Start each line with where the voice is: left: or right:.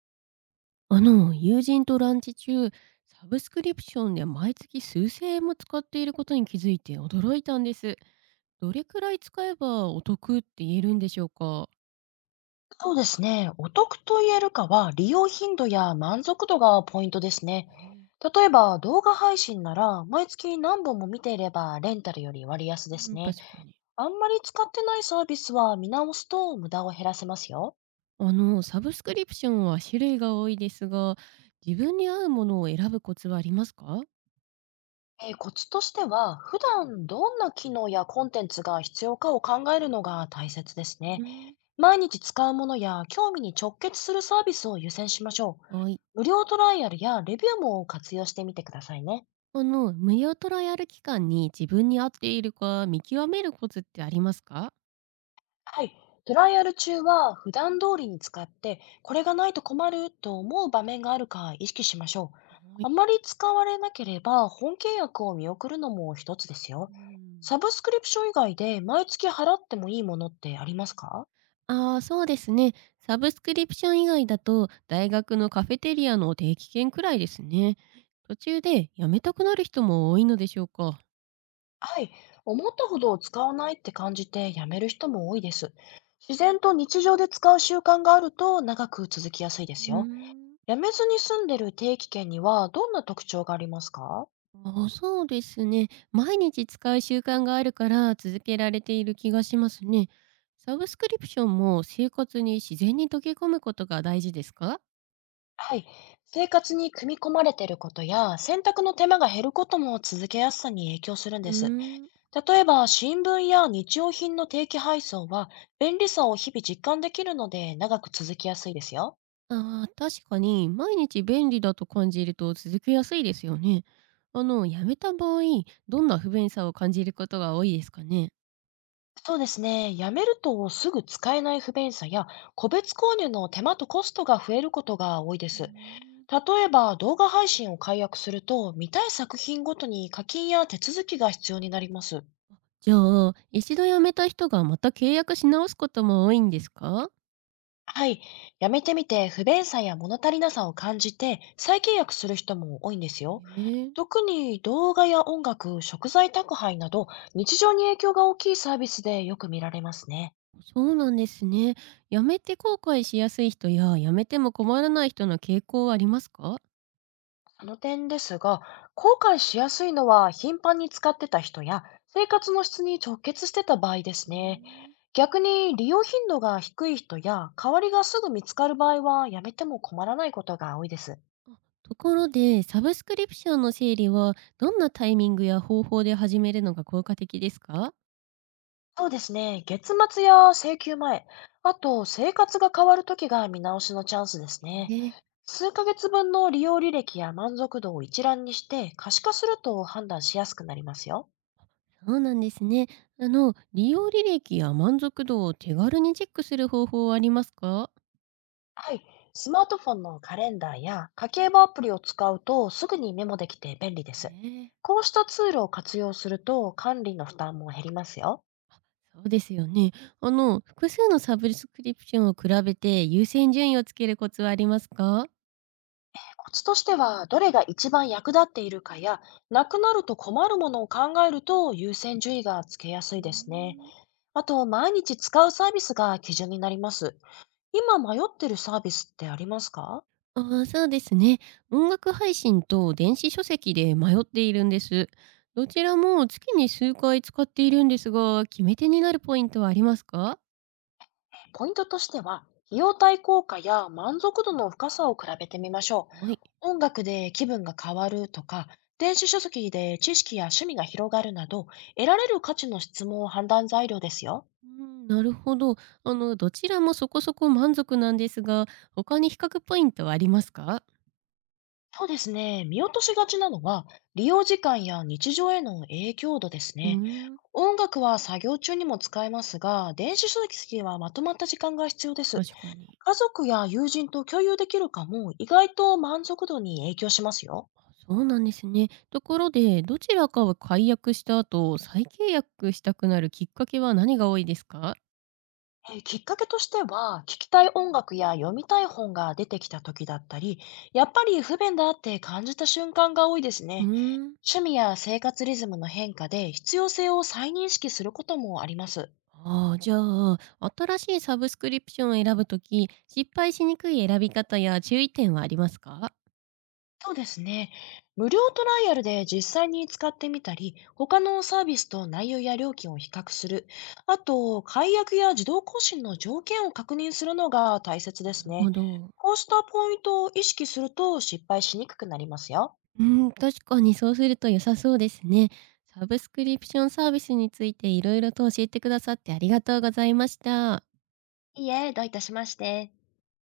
right: 友人とランチ中、サブスクリプションで毎月数千円も使っていることに気づいて驚いたんです。どれくらい使えばお得って言えるんでしょうか？
left: そうですね。お得と言えるかは、利用頻度や満足度がポイントですね。
right: えー。
left: 例えば、動画配信なら、毎月何本も見ていれば、レンタルより割安で
right: う
left: す
right: ん、
left: ね。
right: 確かに。
left: あんまり使ってないサービスは見直すと無駄を減らせますよ。
right: サブスクリプションは種類が多いですが、自分に合うものを選ぶコツはありますか？
left: コツとしては、普段どんな機能やコンテンツが必要かを考えるのが大切です
right: う
left: ね。
right: ん。
left: 毎日使うものや興味に直結するサービスを優先しましょう。
right: はい。
left: 無料トライアルやレビューも活用してみてくださいね。
right: 無料トライアル期間に自分に合っているか見極めるコツってありますか？
left: はい。トライアル中は普段通りに使って、これがないと困ると思う場面があるか意識しましょう。
right: は
left: あ
right: い。
left: まり使われなければ本契約を見送るのも一つですよ。
right: うん。
left: サブスクリプション以外で毎月払ってもいいものってありますか？
right: ああ、そうですね。サブスクリプション以外だと、大学のカフェテリアの定期券くらいですね。途中でやめたくなる人も多いのでしょうか。
left: はい。思ったほど使わないって感じてやめる人も多いです。自然と日常で使う習慣があると長く続きやすいで
right: う
left: す
right: ー
left: よ。
right: ん。
left: やめずに住んでる定期券にはどんな特徴がありますか？
right: あ、そうですね。毎日使う習慣があるから続けられている気がしますね。サブスクリプションも生活に自然に溶け込むことが大事ですか？
left: はい。生活に組み込まれていることや、洗濯の手間が減ることも続けやすさに影響するん
right: うー
left: です。
right: ん。
left: 例えば、新聞や日用品の定期配送は、便利さを日々実感できるので、長く続きやすいですよ。
right: ああ、確かに毎日便利だと感じると続けやすいですよね。やめた場合、どんな不便さを感じることが多いですかね。
left: そうですね。やめるとすぐ使えない不便さや、個別購入の手間とコストが増えることが多いで
right: うー
left: す。
right: ん。
left: 例えば、動画配信を解約すると、見たい作品ごとに課金や手続きが必要になります。
right: じゃあ、一度辞めた人がまた契約し直すことも多いんですか？
left: はい。やめてみて、不便さや物足りなさを感じて、再契約する人も多いんですよ。
right: ええ。
left: 特に動画や音楽、食材宅配など、日常に影響が大きいサービスでよく見られますね。
right: そうなんですね。辞めて後悔しやすい人や辞めても困らない人の傾向はありますか？
left: その点ですが、後悔しやすいのは頻繁に使ってた人や、生活の質に直結してた場合です
right: うー
left: ね。
right: ん。
left: 逆に利用頻度が低い人や、代わりがすぐ見つかる場合は、やめても困らないことが多いです。
right: あ、ところで、サブスクリプションの整理はどんなタイミングや方法で始めるのが効果的ですか？
left: そうですね。月末や請求前、あと生活が変わるときが見直しのチャンスです
right: え
left: ね。
right: え、
left: 数ヶ月分の利用履歴や満足度を一覧にして可視化すると判断しやすくなりますよ。
right: そうなんですね。利用履歴や満足度を手軽にチェックする方法はありますか？
left: はい。スマートフォンのカレンダーや家計簿アプリを使うとすぐにメモできて便利です。
right: ええ、
left: こうしたツールを活用すると管理の負担も減りますよ。
right: そうですよね。複数のサブスクリプションを比べて優先順位をつけるコツはありますか？
left: コツとしては、どれが一番役立っているかや、なくなると困るものを考えると優先順位がつけやす
right: う
left: い
right: ー
left: ですね。
right: ん。
left: あと、毎日使うサービスが基準になります。今迷ってるサービスってありますか？
right: ああ、そうですね。音楽配信と電子書籍で迷っているんです。どちらも月に数回使っているんですが、決め手になるポイントはありますか？
left: ポイントとしては、費用対効果や満足度の深さを比べてみましょ
right: はい。
left: う。音楽で気分が変わるとか、電子書籍で知識や趣味が広がるなど、得られる価値の質問を判断材料ですよ。
right: うん、なるほど。どちらもそこそこ満足なんですが、他に比較ポイントはありますか？
left: そうですね。見落としがちなのは、利用時間や日常への影響度です
right: うー
left: ね。
right: ん、
left: 音楽は作業中にも使えますが、電子書籍はまとまった時間が必要です。
right: 確かに。
left: 家族や友人と共有できるかも、意外と満足度に影響しますよ。
right: あ、そうなんですね。ところで、どちらかを解約した後、再契約したくなるきっかけは何が多いですか？
left: きっかけとしては、聞きたい音楽や読みたい本が出てきた時だったり、やっぱり不便だって感じた瞬間が多いです
right: う
left: ね。
right: ーん。
left: 趣味や生活リズムの変化で必要性を再認識することもあります。
right: ああ、じゃあ、新しいサブスクリプションを選ぶとき失敗しにくい選び方や注意点はありますか？
left: そうですね。無料トライアルで実際に使ってみたり、他のサービスと内容や料金を比較する、あと、解約や自動更新の条件を確認するのが大切で
right: な
left: す
right: る
left: ね。
right: ほど。
left: こうしたポイントを意識すると失敗しにくくなりますよ。
right: うん、確かにそうすると良さそうですね。サブスクリプションサービスについていろいろと教えてくださってありがとうございました。
left: いいえ、どういたしまして。